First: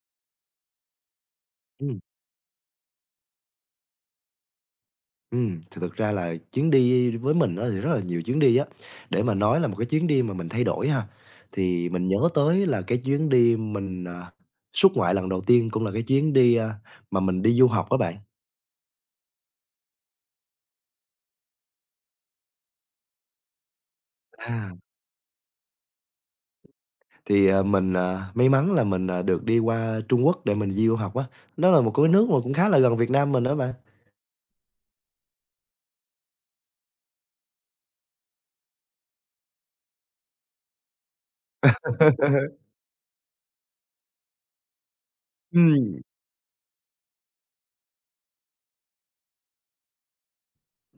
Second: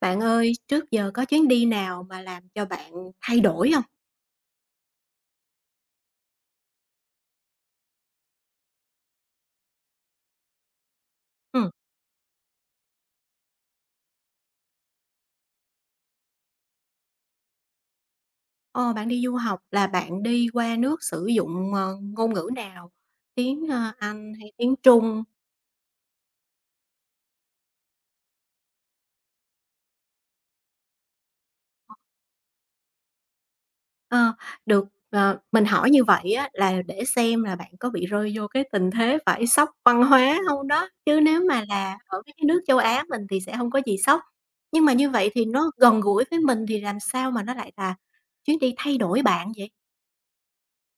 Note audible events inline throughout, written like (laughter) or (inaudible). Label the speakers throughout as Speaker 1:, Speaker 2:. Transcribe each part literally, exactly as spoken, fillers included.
Speaker 1: Bạn ơi, trước giờ có chuyến đi
Speaker 2: Ừm,
Speaker 1: nào mà làm cho bạn thay đổi không?
Speaker 2: ừm, thì thực ra là chuyến đi với mình á thì rất là nhiều chuyến đi á, để mà nói là một cái chuyến đi mà mình thay đổi ha,
Speaker 1: Ừ,
Speaker 2: thì mình nhớ tới là cái chuyến đi mình, à, xuất ngoại lần đầu tiên cũng là cái chuyến đi, a, mà mình đi du học á bạn.
Speaker 1: ờ, bạn đi du học là bạn đi qua nước sử dụng, ờ, ngôn ngữ nào? Tiếng, ơ, Anh hay
Speaker 2: À,
Speaker 1: tiếng Trung?
Speaker 2: thì, à, mình, à, may mắn là mình, à, được đi qua Trung Quốc để mình đi du học á, đó là một cái nước mà cũng khá là gần Việt Nam mình đó bạn.
Speaker 1: Ờ, được, ờ, mình hỏi như vậy á là để xem là bạn có bị rơi vô cái tình thế phải sốc văn hóa không đó, chứ nếu mà là ở mấy cái
Speaker 2: (laughs)
Speaker 1: nước châu Á mình thì sẽ không có gì sốc. Nhưng mà như vậy thì nó gần
Speaker 2: Ừm.
Speaker 1: gũi với mình thì làm sao mà nó lại là chuyến đi thay đổi bạn vậy?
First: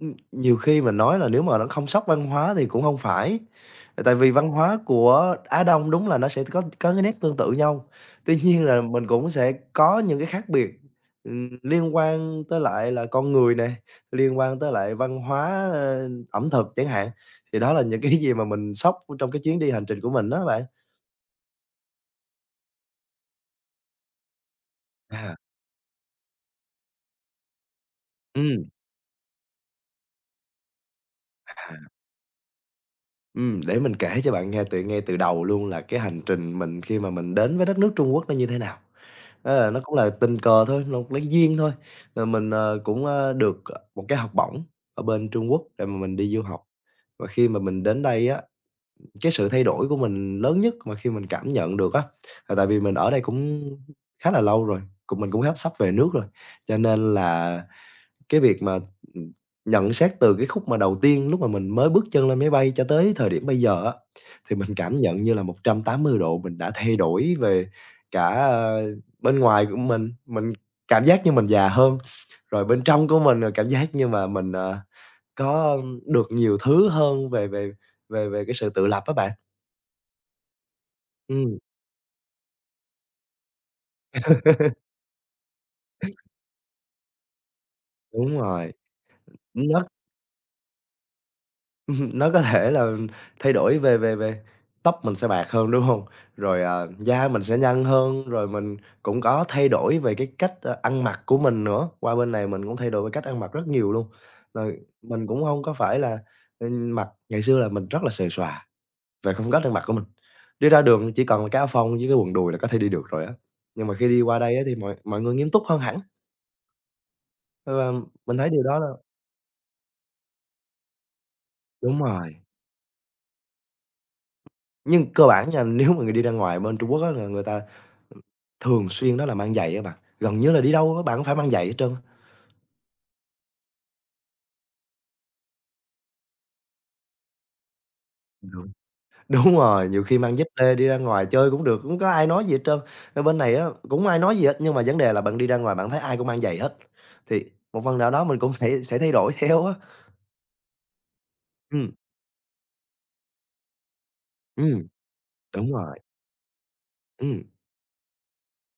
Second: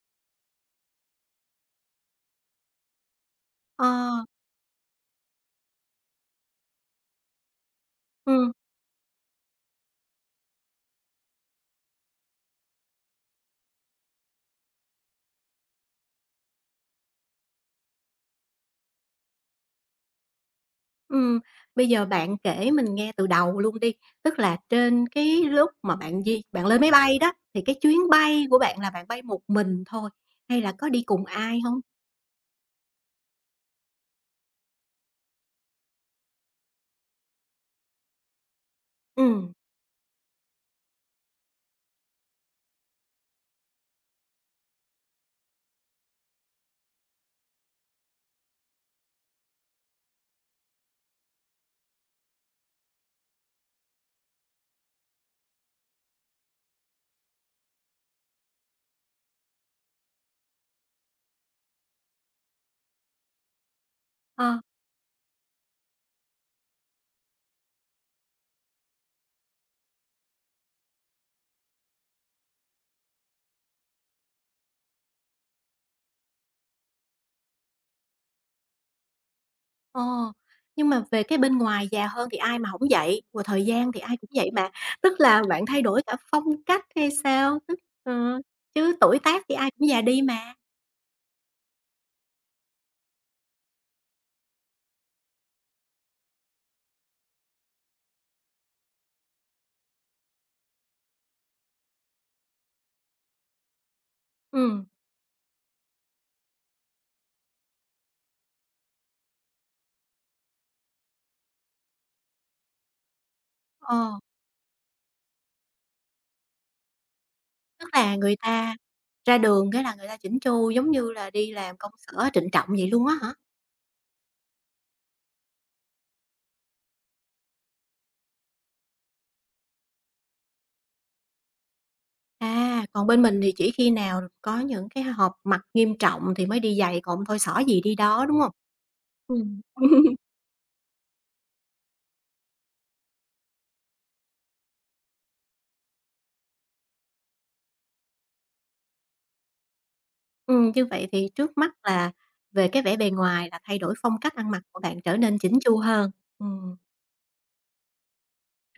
Speaker 2: Ừm, nhiều khi mình nói là nếu mà nó không sốc văn hóa thì cũng không phải,
Speaker 1: Ờ,
Speaker 2: tại vì văn hóa của Á Đông đúng là nó sẽ có có cái nét tương tự nhau. Tuy
Speaker 1: ừ.
Speaker 2: nhiên là mình cũng sẽ có những cái khác biệt, ừm, liên quan tới lại là con người nè, liên quan tới lại văn hóa, ơ, ẩm thực chẳng hạn, thì đó là những cái gì mà mình sốc trong cái chuyến đi hành trình của mình đó bạn.
Speaker 1: Ừm, Bây giờ bạn kể mình nghe từ đầu luôn đi, tức là trên cái
Speaker 2: À,
Speaker 1: lúc mà bạn di bạn lên máy bay đó, thì cái chuyến bay của
Speaker 2: ừm.
Speaker 1: bạn là bạn bay một mình thôi hay là có đi cùng ai không?
Speaker 2: Ừm, để mình kể cho bạn nghe từ ngay từ đầu luôn là cái hành trình mình khi mà mình đến với đất nước Trung Quốc nó như thế nào.
Speaker 1: Ừ,
Speaker 2: Ờ, nó cũng là tình cờ thôi, nó lấy duyên thôi. Rồi mình, ờ, cũng, ơ, được, ờ, một cái học bổng ở bên Trung Quốc để mà mình đi du học. Và khi mà mình đến đây á, cái sự thay đổi của mình lớn nhất mà khi mình cảm nhận được á, là tại vì mình ở đây cũng khá là lâu rồi, cũng mình cũng háp sắp về nước rồi, cho nên là cái việc mà, nhận xét từ cái khúc mà đầu tiên lúc mà mình mới bước chân lên máy bay cho tới thời điểm bây giờ á, thì
Speaker 1: ờ,
Speaker 2: mình cảm nhận như là một trăm tám mươi độ mình đã thay đổi về cả, a, bên ngoài của mình, mình cảm giác như mình già hơn, rồi bên trong của mình, là cảm giác như mà mình, ờ, có được nhiều thứ hơn về về về về cái sự tự lập á bạn.
Speaker 1: ờ, nhưng mà về cái bên
Speaker 2: Ừm,
Speaker 1: ngoài già hơn thì ai mà không vậy, và thời gian thì ai cũng vậy mà,
Speaker 2: (laughs)
Speaker 1: tức là bạn thay đổi cả phong cách hay sao? Tức
Speaker 2: đúng
Speaker 1: ờ,
Speaker 2: rồi,
Speaker 1: Chứ tuổi tác thì ai
Speaker 2: nó
Speaker 1: cũng già đi mà.
Speaker 2: (laughs) Nó có thể là thay đổi về về về tóc mình sẽ bạc hơn, đúng không? Rồi, à, da mình sẽ nhăn hơn, rồi mình cũng có thay đổi về cái cách, a, ăn mặc của mình nữa. Qua bên này mình cũng thay đổi về cách ăn mặc rất nhiều luôn. Rồi
Speaker 1: Ừ,
Speaker 2: mình cũng không có phải là, ừm, mặc ngày xưa là mình rất là xề xòa về phong cách ăn mặc của mình. Đi ra đường chỉ cần là cái áo phông với cái quần đùi là có thể đi được rồi á. Nhưng mà
Speaker 1: ờ,
Speaker 2: khi đi qua đây á thì mọi mọi người nghiêm túc hơn hẳn,
Speaker 1: tức
Speaker 2: và
Speaker 1: là người
Speaker 2: mình thấy điều
Speaker 1: ta
Speaker 2: đó là
Speaker 1: ra đường cái là người ta chỉnh chu giống như là đi làm công
Speaker 2: đúng
Speaker 1: sở
Speaker 2: rồi.
Speaker 1: trịnh trọng vậy luôn á hả?
Speaker 2: Nhưng cơ bản nha, nếu mà người đi ra ngoài bên Trung Quốc á là người ta thường xuyên đó là mang giày á bạn, gần như là đi đâu á bạn cũng phải mang giày hết trơn á.
Speaker 1: À, còn bên mình thì chỉ khi nào có những cái họp mặt nghiêm trọng thì mới đi giày, còn thôi xỏ gì đi đó, đúng hông?
Speaker 2: Đúng. Đúng
Speaker 1: Ừm.
Speaker 2: rồi, nhiều
Speaker 1: (laughs)
Speaker 2: khi mang dép lê đi ra ngoài chơi cũng được, cũng có ai nói gì hết trơn. Ở bên này á, cũng hông ai nói gì hết, nhưng mà vấn đề là bạn đi ra ngoài bạn thấy ai cũng mang giày hết, thì một phần nào đó mình cũng (laughs) sẽ sẽ thay đổi theo á.
Speaker 1: Ừm, như vậy thì trước mắt
Speaker 2: Ừm,
Speaker 1: là về cái vẻ bề ngoài là thay đổi phong cách ăn mặc của
Speaker 2: ừm,
Speaker 1: bạn trở nên chỉnh
Speaker 2: đúng
Speaker 1: chu
Speaker 2: rồi,
Speaker 1: hơn. Ừm,
Speaker 2: ừm,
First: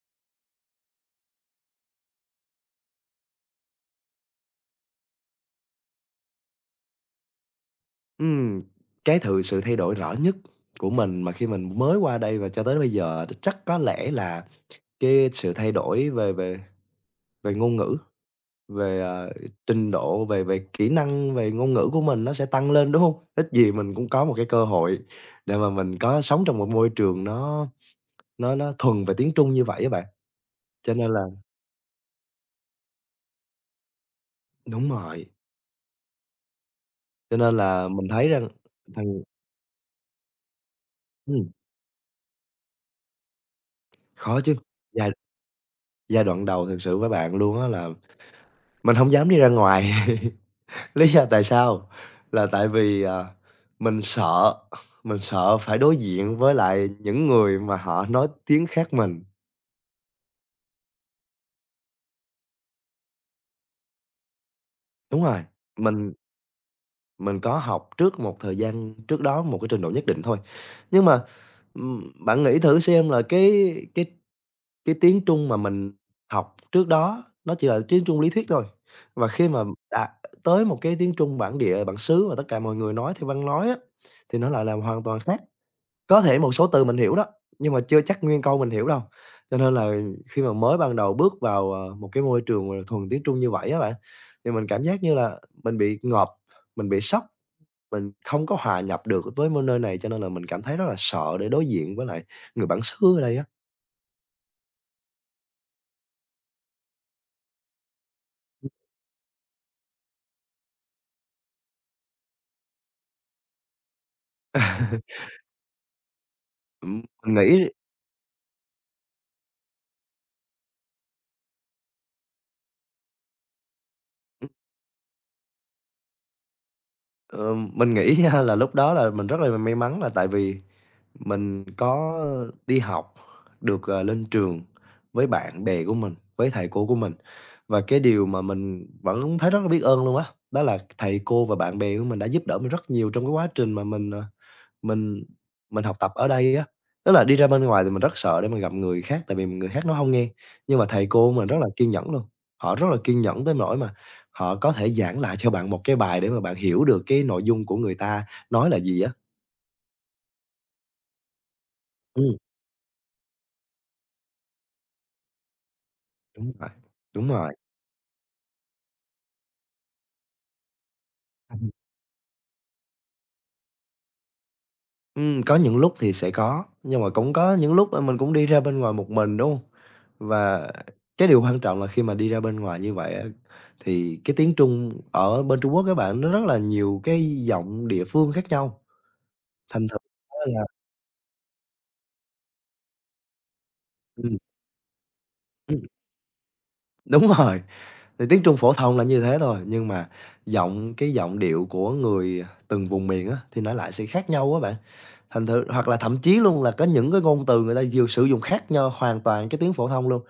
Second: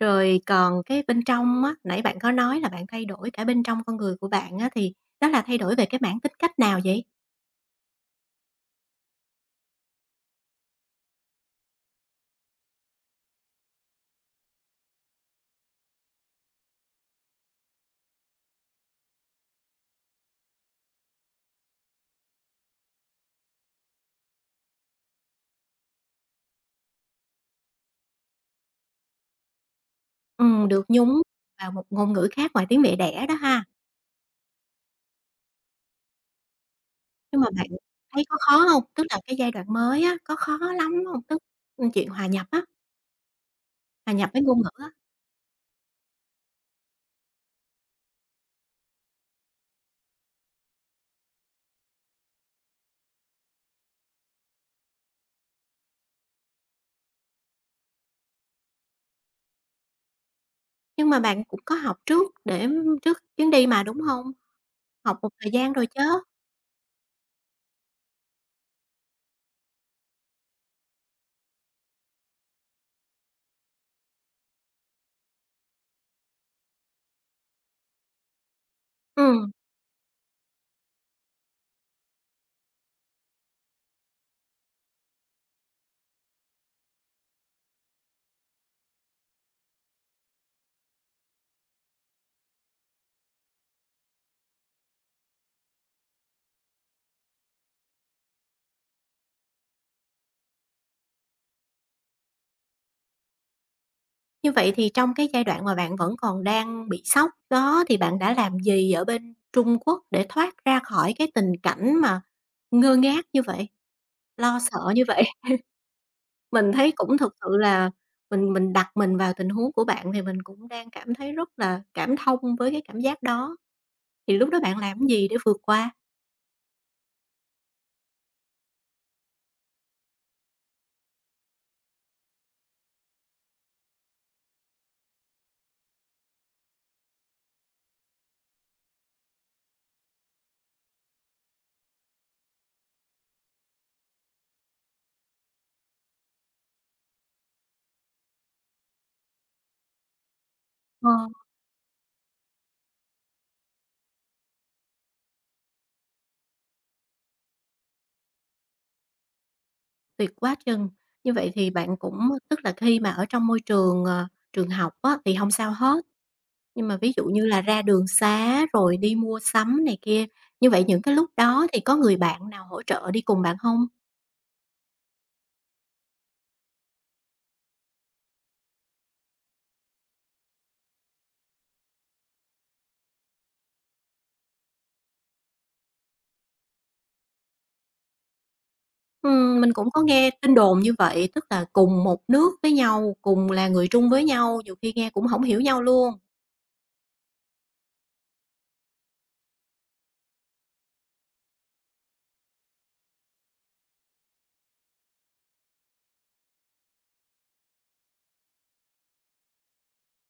Speaker 1: Rồi còn cái bên trong á, nãy bạn có nói là bạn thay đổi cả bên trong con người của bạn á, thì đó là thay đổi về cái mảng tính cách nào vậy?
Speaker 2: ừm. Cái thự sự thay đổi rõ nhất của mình mà khi mình mới qua đây và cho tới bây giờ chắc có lẽ là cái sự thay đổi về về về ngôn ngữ. Về, ờ, trình độ, về về kỹ năng, về ngôn ngữ của mình nó sẽ tăng lên, đúng không? Ít gì mình cũng có một cái cơ hội để mà mình có sống trong một môi trường nó nó nó thuần về tiếng Trung như vậy á bạn.
Speaker 1: Ừm, được
Speaker 2: Cho nên là
Speaker 1: nhúng vào một ngôn ngữ khác ngoài tiếng mẹ đẻ đó ha.
Speaker 2: đúng rồi, cho
Speaker 1: Nhưng mà
Speaker 2: nên
Speaker 1: bạn
Speaker 2: là mình
Speaker 1: thấy
Speaker 2: thấy
Speaker 1: có
Speaker 2: rằng
Speaker 1: khó hông? Tức
Speaker 2: thằng
Speaker 1: là cái giai đoạn mới á, có khó lắm hông? Tức,
Speaker 2: ừm,
Speaker 1: ừm, chuyện hòa nhập á, hòa nhập với
Speaker 2: khó chứ,
Speaker 1: ngôn ngữ á,
Speaker 2: giai giai đoạn đầu thực sự với bạn luôn á là mình không dám đi ra ngoài. (laughs) Lý do tại sao? Là tại vì, ờ, mình sợ, mình sợ phải đối diện với lại những người mà họ nói tiếng khác mình.
Speaker 1: nhưng mà bạn cũng có học trước để trước chuyến đi mà, đúng hông? Học
Speaker 2: Đúng
Speaker 1: một
Speaker 2: rồi,
Speaker 1: thời gian rồi chớ?
Speaker 2: mình mình có học trước một thời gian trước đó một cái trình độ nhất định thôi. Nhưng mà, ừm, bạn nghĩ thử xem là cái cái cái tiếng Trung mà mình học trước đó nó chỉ là tiếng Trung lý thuyết thôi, và khi
Speaker 1: Ừm,
Speaker 2: mà đã tới một cái tiếng Trung bản địa, bản xứ mà tất cả mọi người nói theo văn nói á, thì nó lại là hoàn toàn khác. Có thể một số từ mình hiểu đó, nhưng mà chưa chắc nguyên câu mình hiểu đâu. Cho nên là khi mà mới ban đầu bước vào, ờ, một cái môi trường, ờ, thuần tiếng Trung như vậy á bạn, thì mình cảm giác như là mình bị ngợp, mình bị sốc, mình không có hòa nhập được với môi nơi này, cho nên là mình cảm thấy rất là sợ để đối diện với lại người bản xứ ở đây á.
Speaker 1: Như vậy thì trong cái giai đoạn mà bạn vẫn còn đang bị sốc đó thì bạn đã làm gì ở bên Trung Quốc để thoát ra khỏi cái tình cảnh mà ngơ ngác như vậy, lo sợ như vậy? Mình thấy
Speaker 2: Ừm,
Speaker 1: cũng thực
Speaker 2: mình
Speaker 1: sự
Speaker 2: nghĩ,
Speaker 1: là mình mình đặt mình vào tình huống của bạn thì mình cũng đang cảm thấy rất là cảm thông với cái cảm giác đó, thì lúc đó bạn làm cái gì để vượt qua?
Speaker 2: ờ, mình nghĩ nha là lúc đó là mình rất là may mắn là tại vì mình có đi học được, ờ, lên trường với bạn bè của mình, với thầy cô của mình. Và cái điều mà mình vẫn thấy rất là biết ơn luôn á, đó là thầy cô và bạn bè của mình đã giúp đỡ mình rất nhiều trong cái quá trình mà mình, ờ, mình mình học tập ở đây á. Tức là đi ra bên ngoài thì mình rất sợ để mà gặp người khác, tại vì người khác nó không nghe, nhưng mà thầy
Speaker 1: Ờ,
Speaker 2: cô của mình rất là kiên nhẫn luôn, họ rất là kiên nhẫn tới nỗi mà họ có thể giảng lại cho bạn một cái bài để mà bạn hiểu được cái nội dung của người ta nói là gì á.
Speaker 1: tuyệt quá chừng! Như vậy thì bạn cũng
Speaker 2: Ừm,
Speaker 1: tức là khi mà ở trong môi trường, ờ, trường học á thì không sao hết,
Speaker 2: đúng rồi,
Speaker 1: nhưng mà ví dụ
Speaker 2: đúng
Speaker 1: như
Speaker 2: rồi.
Speaker 1: là ra đường xá rồi đi mua sắm này kia, như vậy những cái lúc đó
Speaker 2: Ừm,
Speaker 1: thì có người bạn nào hỗ trợ đi cùng bạn không?
Speaker 2: có những lúc thì sẽ có, nhưng mà cũng có những lúc, a, mình cũng đi ra bên ngoài một mình, đúng hông? Và cái điều quan trọng là khi mà đi ra bên ngoài như vậy á, thì cái tiếng Trung ở bên Trung Quốc á bạn, nó rất là nhiều cái giọng địa phương khác nhau,
Speaker 1: Ừm, mình
Speaker 2: thành
Speaker 1: cũng
Speaker 2: thử
Speaker 1: có nghe
Speaker 2: á
Speaker 1: tin
Speaker 2: là
Speaker 1: đồn như vậy, tức là cùng một nước với nhau, cùng là người Trung với nhau, nhiều khi nghe cũng hổng hiểu nhau
Speaker 2: ừm.
Speaker 1: luôn.
Speaker 2: Đúng rồi, thì tiếng Trung phổ thông là như thế thôi, nhưng mà giọng cái giọng điệu của người từng vùng miền á, thì nó lại sẽ khác nhau á bạn. Thành thử hoặc là thậm chí luôn là có những cái ngôn từ người ta dùng sử dụng khác nhau hoàn toàn cái tiếng phổ thông luôn,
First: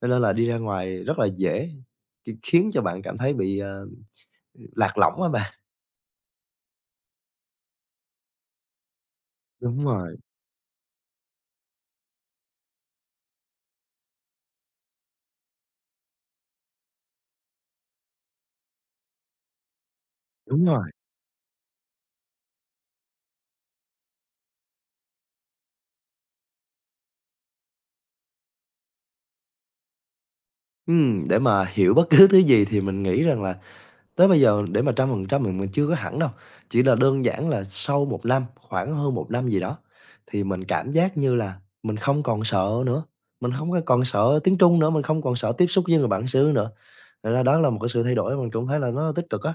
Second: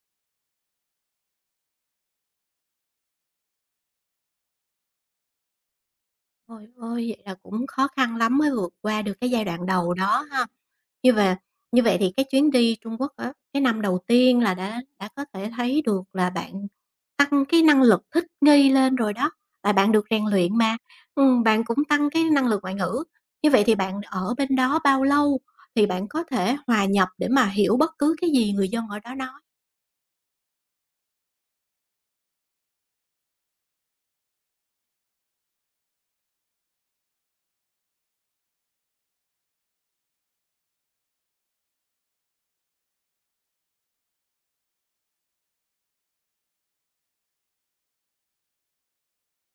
Speaker 2: cho nên là đi ra ngoài rất là dễ k khiến cho bạn cảm thấy bị, ờ, lạc lõng á bạn.
Speaker 1: Trời ôi vậy là cũng khó khăn lắm mới vượt qua được cái giai đoạn
Speaker 2: Đúng
Speaker 1: đầu
Speaker 2: rồi,
Speaker 1: đó ha. Như và Như vậy thì cái chuyến đi Trung Quốc á, cái năm đầu tiên là đã đã có thể thấy được là bạn tăng cái năng lực thích nghi lên rồi đó, tại bạn được rèn luyện
Speaker 2: đúng
Speaker 1: mà,
Speaker 2: rồi.
Speaker 1: ừm, bạn cũng tăng cái năng lực ngoại ngữ. Như vậy thì bạn ở bên đó bao lâu thì bạn có thể hòa nhập để mà hiểu bất cứ cái gì người dân ở đó nói?
Speaker 2: Ừm, để mà hiểu bất cứ thứ gì thì mình nghĩ rằng là tới bây giờ để mà trăm phần trăm mình mình chưa có hẳn đâu, chỉ là đơn giản là sau một năm, khoảng hơn một năm gì đó, thì mình cảm giác như là mình không còn sợ nữa, mình không có còn sợ tiếng Trung nữa, mình không còn sợ tiếp xúc với người bản xứ nữa. Thành ra đó là một cái sự thay đổi mình cũng thấy là nó tích cực á.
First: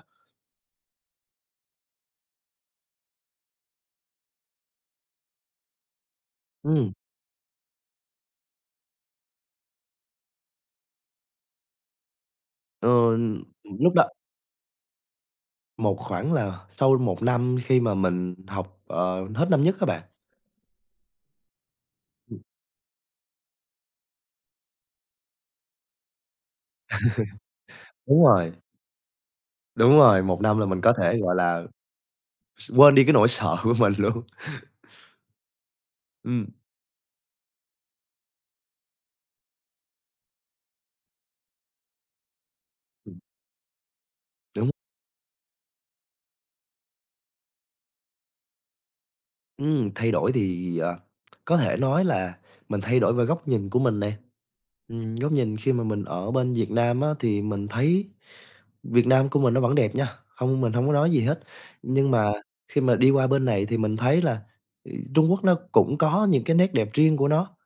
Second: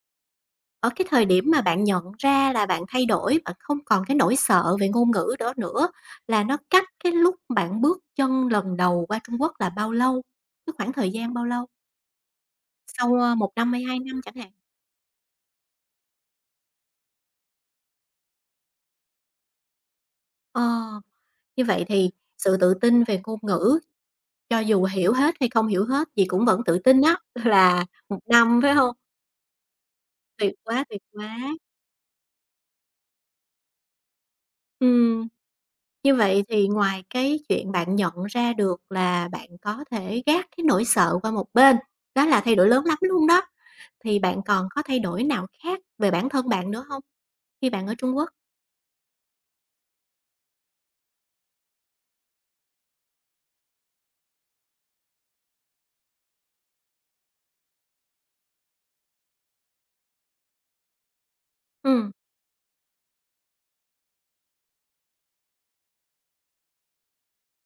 Speaker 1: Ở cái thời điểm mà bạn nhận ra là bạn thay đổi, bạn không còn cái nỗi sợ về ngôn ngữ đó nữa, là nó cách
Speaker 2: Ừm,
Speaker 1: cái lúc bạn bước chân lần đầu qua Trung Quốc là bao lâu? Cái khoảng thời gian bao lâu? Sau,
Speaker 2: ờ,
Speaker 1: ơ, một năm hay
Speaker 2: lúc
Speaker 1: hai
Speaker 2: đó
Speaker 1: năm chẳng hạn?
Speaker 2: một khoảng là sau một năm khi mà mình học, ờ, hết năm nhất các bạn.
Speaker 1: Ờ, như vậy thì
Speaker 2: Ừm,
Speaker 1: sự tự tin về ngôn ngữ, cho dù hiểu hết hay không hiểu hết gì cũng vẫn tự tin đó (laughs) là một
Speaker 2: đúng rồi,
Speaker 1: năm, phải không?
Speaker 2: đúng rồi, một
Speaker 1: Tuyệt
Speaker 2: năm là mình
Speaker 1: quá,
Speaker 2: có
Speaker 1: tuyệt
Speaker 2: thể, gọi
Speaker 1: quá!
Speaker 2: là, quên đi cái nỗi sợ của mình luôn.
Speaker 1: Ừm. Như vậy
Speaker 2: Ừm,
Speaker 1: thì ngoài cái chuyện bạn nhận ra được là bạn có thể gác cái nỗi sợ qua một bên, đó là thay đổi lớn lắm
Speaker 2: ừm,
Speaker 1: luôn đó, thì bạn còn
Speaker 2: đúng.
Speaker 1: có thay đổi nào khác về bản thân bạn nữa không khi bạn ở Trung Quốc?
Speaker 2: Ừm, thay đổi thì, ờ, có thể nói là mình thay đổi về góc nhìn của mình nè. Ừm, góc nhìn khi mà mình ở bên Việt Nam á, thì mình thấy Việt Nam của mình nó vẫn đẹp nha, không mình không có nói gì hết. Nhưng
Speaker 1: Ừm,
Speaker 2: mà khi mà đi qua bên này thì mình thấy là, ừ, Trung Quốc nó cũng có những cái nét đẹp riêng của nó,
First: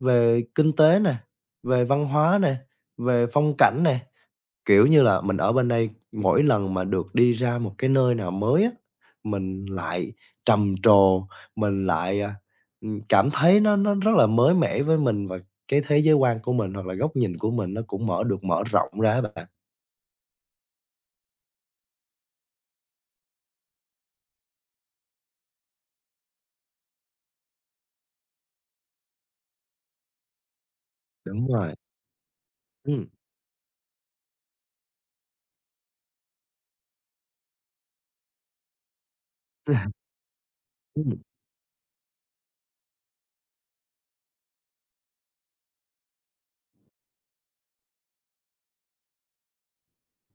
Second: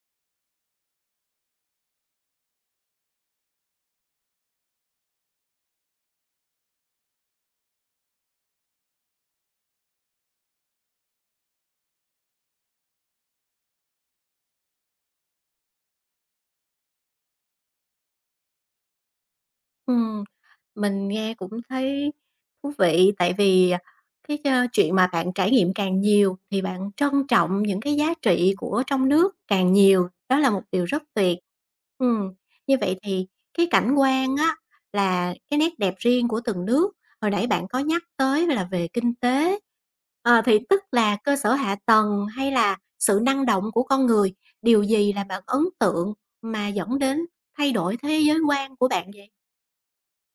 Speaker 2: về kinh tế nè, về văn hóa nè, về phong cảnh nè. Kiểu như là, mình ở bên đây mỗi lần mà được đi ra một cái nơi nào mới á, mình lại trầm trồ, mình lại, à, ừm, cảm thấy nó nó rất là mới mẻ với mình và cái thế giới quan của mình hoặc là góc nhìn của mình nó cũng mở được mở rộng ra á bạn.
Speaker 1: ừm. Mình nghe cũng thấy thú vị, tại vì, à, cái, ơ, chuyện mà bạn trải nghiệm càng nhiều thì bạn trân trọng những cái giá trị của trong nước càng nhiều, đó là một điều rất tuyệt.
Speaker 2: Đúng rồi.
Speaker 1: Ừm, Như vậy
Speaker 2: Ừm,
Speaker 1: thì cái cảnh quan á là cái nét đẹp riêng của từng nước, hồi nãy bạn có nhắc tới là về kinh tế,
Speaker 2: (laughs)
Speaker 1: ờ, thì tức
Speaker 2: ừm,
Speaker 1: là cơ sở hạ tầng hay là sự năng động của con người, điều gì là bạn ấn tượng mà dẫn đến thay đổi thế giới quan của bạn vậy?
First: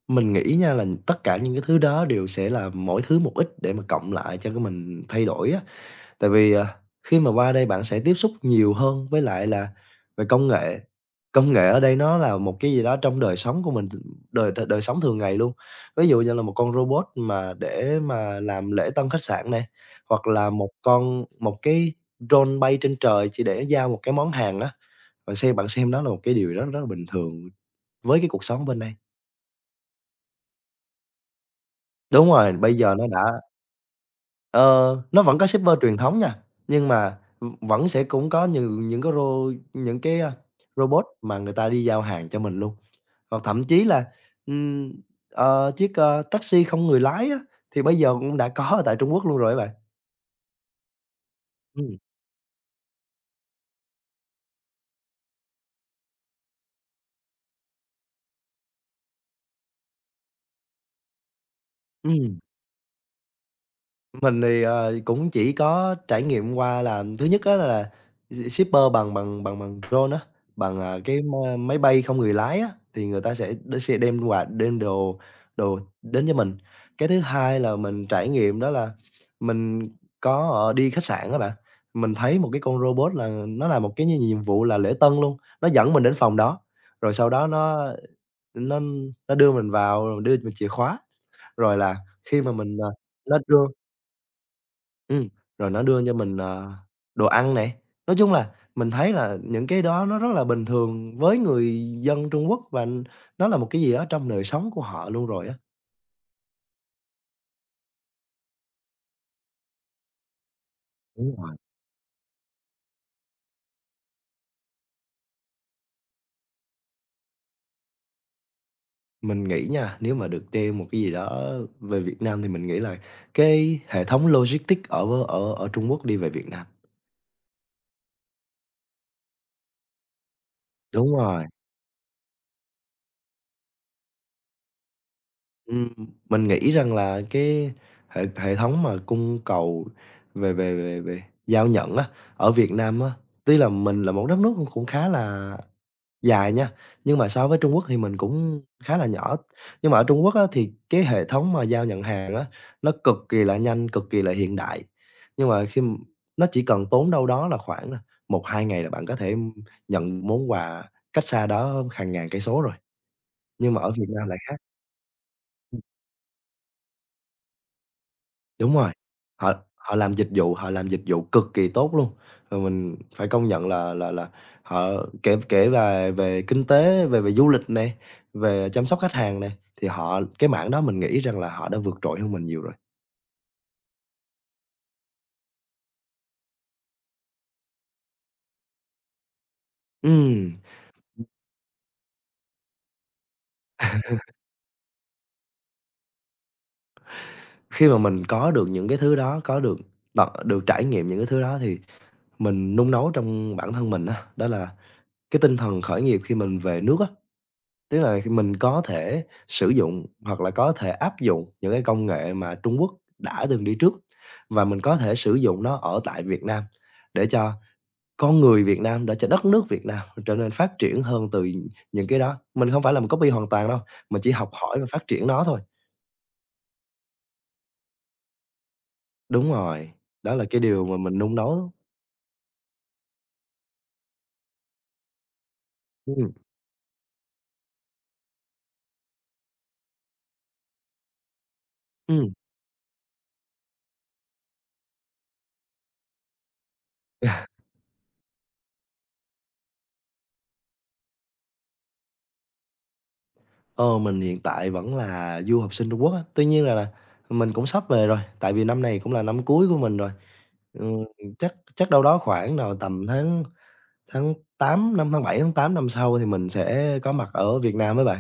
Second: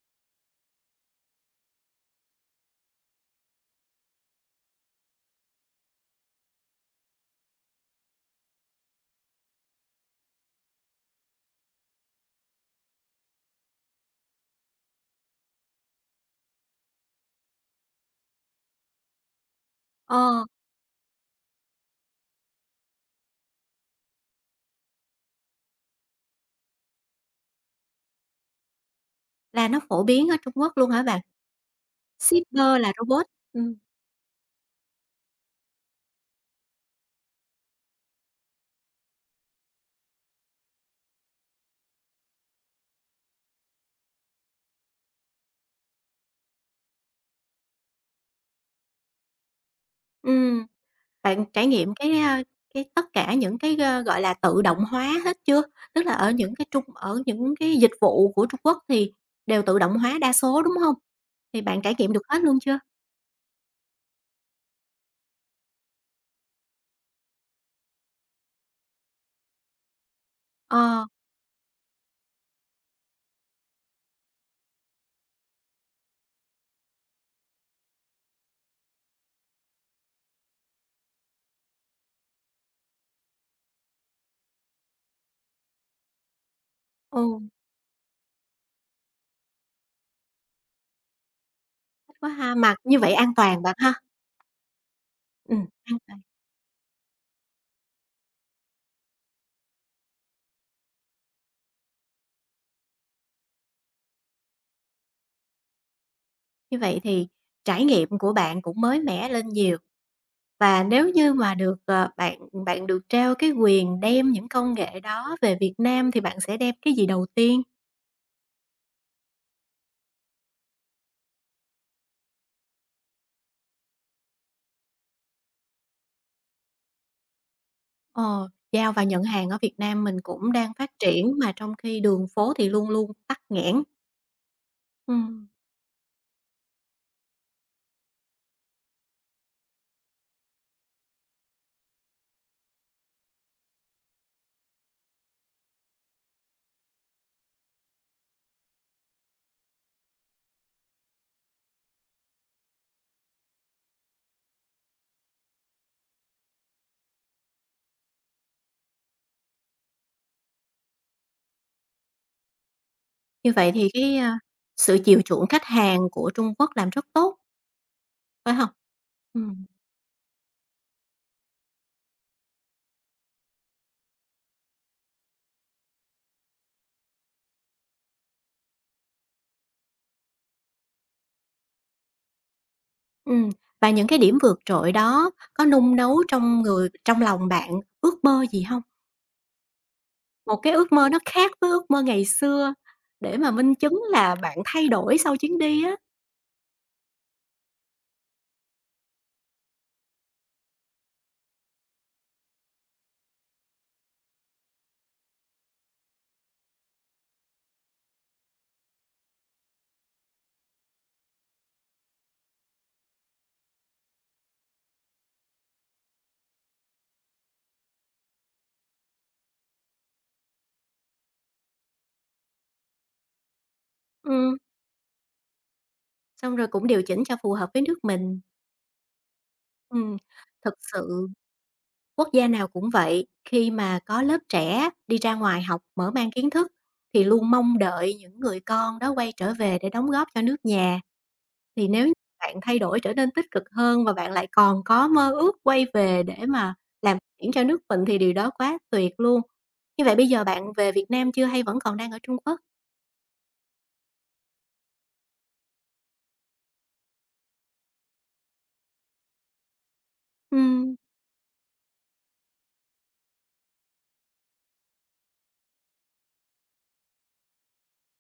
Speaker 2: mình nghĩ nha là tất cả những cái thứ đó đều sẽ là mỗi thứ một ít để mà cộng lại cho cái mình thay đổi á. Tại vì, à, khi mà qua đây bạn sẽ tiếp xúc nhiều hơn với lại là về công nghệ. Công nghệ ở đây nó là một cái gì đó trong đời sống của mình, đời đời sống thường ngày luôn. Ví dụ như là một con robot mà để mà làm lễ tân khách sạn này, hoặc
Speaker 1: Ờ.
Speaker 2: là một con một cái drone bay trên trời chỉ để giao một cái món hàng á. Bạn xem bạn xem đó là một cái điều rất rất là bình thường với cái cuộc sống bên đây.
Speaker 1: Là nó phổ biến ở Trung Quốc luôn hả bạn?
Speaker 2: Đúng rồi, bây
Speaker 1: Shipper là
Speaker 2: giờ nó đã...
Speaker 1: robot. Ừm,
Speaker 2: Ờ, nó vẫn có shipper truyền thống nha, nhưng mà, ừm, vẫn sẽ cũng có nhiều những cái ro những cái, a, robot mà người ta đi giao hàng cho mình luôn. Hoặc thậm chí là, ừm, ờ, chiếc, ơ, taxi không người lái á, thì bây giờ cũng đã có ở tại Trung Quốc luôn rồi á bạn.
Speaker 1: ừm, Bạn trải nghiệm
Speaker 2: Ừm,
Speaker 1: cái, a, cái tất cả những cái, ơ, gọi là, tự động hóa hết chưa? Tức là ở những cái trung ở những cái dịch vụ của Trung Quốc thì đều tự động hóa đa số, đúng hông? Thì bạn trải nghiệm được
Speaker 2: ừm.
Speaker 1: hết luôn chưa?
Speaker 2: Mình thì, ờ, cũng chỉ có trải nghiệm qua là thứ nhất đó là s shipper bằng bằng bằng bằng drone á, bằng, à,
Speaker 1: Ờ,
Speaker 2: cái ma máy bay không người lái á, thì người ta sẽ đ sẽ đem quà đem đồ đồ đến cho mình. Cái thứ hai là mình trải nghiệm đó là mình có ở đi khách sạn các bạn, mình thấy một cái con robot là nó làm một cái nh nhiệm vụ là lễ tân luôn, nó dẫn mình đến phòng đó, rồi sau
Speaker 1: ừ,
Speaker 2: đó nó nó nó đưa mình vào, rồi đưa mình chìa khóa, rồi là
Speaker 1: thích quá
Speaker 2: khi mà
Speaker 1: ha, mà
Speaker 2: mình, à,
Speaker 1: như vậy an
Speaker 2: nó
Speaker 1: toàn
Speaker 2: đưa...
Speaker 1: bạn ha?
Speaker 2: Ừm,
Speaker 1: Ừm,
Speaker 2: rồi nó
Speaker 1: an
Speaker 2: đưa cho
Speaker 1: toàn.
Speaker 2: mình, ờ, đồ ăn nè. Nói chung là mình thấy là những cái đó nó rất là bình thường với người dân Trung Quốc, và nó là một cái gì đó trong đời sống của họ luôn rồi á.
Speaker 1: Như vậy thì trải nghiệm của bạn cũng mới mẻ lên nhiều. Và nếu như
Speaker 2: Đúng
Speaker 1: mà
Speaker 2: rồi.
Speaker 1: được, ờ, bạn bạn được trao cái quyền đem những công nghệ đó về Việt Nam thì bạn sẽ đem cái gì đầu tiên?
Speaker 2: Mình nghĩ nha, nếu mà được treo một cái gì đó về Việt Nam thì mình nghĩ là cái hệ thống logistics ở ở ở Trung Quốc đi về Việt Nam.
Speaker 1: Ờ, giao và nhận hàng ở Việt Nam mình cũng đang phát
Speaker 2: Đúng
Speaker 1: triển
Speaker 2: rồi.
Speaker 1: mà trong khi đường phố thì luôn luôn tắc nghẽn. Ừm,
Speaker 2: Ừm, mình nghĩ rằng là cái hệ hệ thống mà cung cầu về về về về giao nhận á, ở Việt Nam á, tuy là mình là một đất nước cũng cũng khá là dài nha, nhưng mà so với Trung Quốc thì mình cũng khá là nhỏ. Nhưng mà ở Trung Quốc á, thì cái hệ thống mà giao nhận hàng á, nó cực kỳ là nhanh, cực kỳ là hiện đại. Nhưng mà khi m Nó chỉ cần tốn đâu đó là khoảng một hai ngày là bạn có thể nhận món quà cách xa đó hàng ngàn cây số rồi,
Speaker 1: Như vậy
Speaker 2: nhưng mà
Speaker 1: thì
Speaker 2: ở Việt
Speaker 1: cái,
Speaker 2: Nam lại
Speaker 1: a,
Speaker 2: khác.
Speaker 1: sự chiều chuộng khách hàng của Trung Quốc làm rất tốt. Phải không?
Speaker 2: Đúng rồi, họ
Speaker 1: Ừm,
Speaker 2: họ làm dịch vụ, họ làm dịch vụ cực kỳ tốt luôn, và mình phải công nhận là là là họ kể kể về về kinh tế, về về du lịch nè, về chăm sóc khách hàng nè, thì họ cái mảng đó mình nghĩ rằng là họ đã vượt trội hơn mình nhiều rồi.
Speaker 1: ừm, và những cái điểm vượt trội đó có nung nấu trong người trong lòng bạn ước mơ gì không? Một
Speaker 2: Ừm,
Speaker 1: cái ước mơ nó khác với ước mơ ngày xưa, để mà minh chứng là bạn thay đổi sau chuyến đi á.
Speaker 2: khi mà mình có được những cái thứ đó, có được tận được trải nghiệm những cái thứ đó thì mình nung nấu trong bản thân mình á, đó là cái tinh thần khởi nghiệp khi mình về nước á. Tức là khi mình có thể sử dụng hoặc là có thể áp dụng những cái công nghệ mà Trung Quốc đã từng đi trước, và mình có thể sử dụng nó ở tại Việt Nam để cho con người Việt Nam, để cho đất nước Việt Nam trở nên phát triển hơn từ những cái đó. Mình không phải là mình copy hoàn toàn đâu, mình chỉ học
Speaker 1: Ừm,
Speaker 2: hỏi và phát triển nó thôi.
Speaker 1: Xong rồi cũng điều chỉnh cho phù hợp với nước mình.
Speaker 2: Đúng rồi,
Speaker 1: Ừm,
Speaker 2: đó là cái
Speaker 1: Thực
Speaker 2: điều mà mình
Speaker 1: sự
Speaker 2: nung nấu.
Speaker 1: quốc gia nào cũng vậy, khi mà có lớp trẻ đi ra ngoài học mở mang
Speaker 2: Ừm,
Speaker 1: kiến thức thì luôn mong đợi những người con đó quay trở về để đóng góp cho nước nhà. Thì nếu như
Speaker 2: ừm.
Speaker 1: bạn thay đổi trở nên tích cực hơn và bạn lại còn có mơ ước quay về để mà làm diễn cho nước mình thì điều đó quá tuyệt luôn. Như vậy bây giờ bạn về Việt Nam chưa hay vẫn còn đang ở Trung Quốc?
Speaker 2: Ờ, mình hiện tại vẫn là du học sinh Trung Quốc á, tuy nhiên là là mình cũng sắp về rồi, tại vì năm này cũng là năm cuối của mình rồi. Ừ,
Speaker 1: Ừm.
Speaker 2: chắc chắc đâu đó khoảng nào tầm tháng tháng tám năm tháng bảy tháng tám năm sau thì mình sẽ có mặt ở Việt Nam với bạn.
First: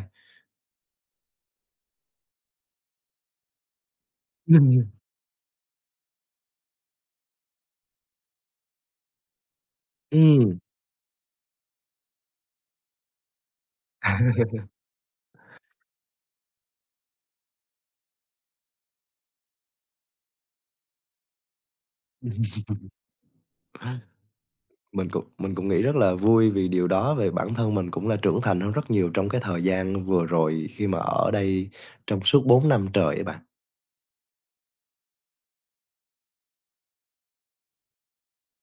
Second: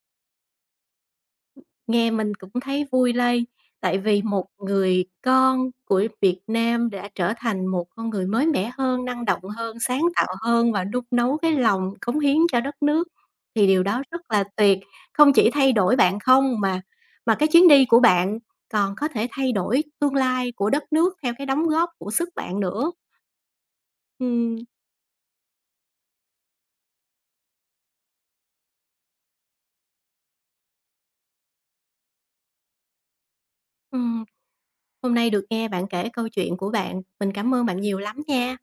Speaker 1: Nghe mình cũng thấy vui lây, tại vì một
Speaker 2: (laughs)
Speaker 1: người con của Việt Nam đã trở thành một con người mới mẻ hơn, năng động hơn, sáng tạo
Speaker 2: Ừm,
Speaker 1: hơn và nung nấu cái lòng cống hiến cho đất nước, thì điều đó rất là tuyệt. Không chỉ thay đổi bạn không mà mà cái chuyến đi của bạn còn có thể thay đổi tương lai của đất nước theo cái đóng góp của sức bạn nữa. Ừm,
Speaker 2: mình cũng mình cũng nghĩ rất là vui vì điều đó, về bản thân mình cũng là trưởng thành hơn rất nhiều trong cái thời gian vừa rồi khi mà ở đây trong suốt bốn năm trời ấy bạn.
Speaker 1: ừm, hôm nay được nghe bạn kể câu chuyện của bạn, mình cảm ơn bạn nhiều lắm nha.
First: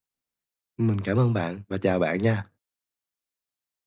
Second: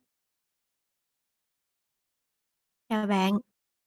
Speaker 2: Mình cảm ơn bạn và chào bạn nha.
Speaker 1: Chào bạn.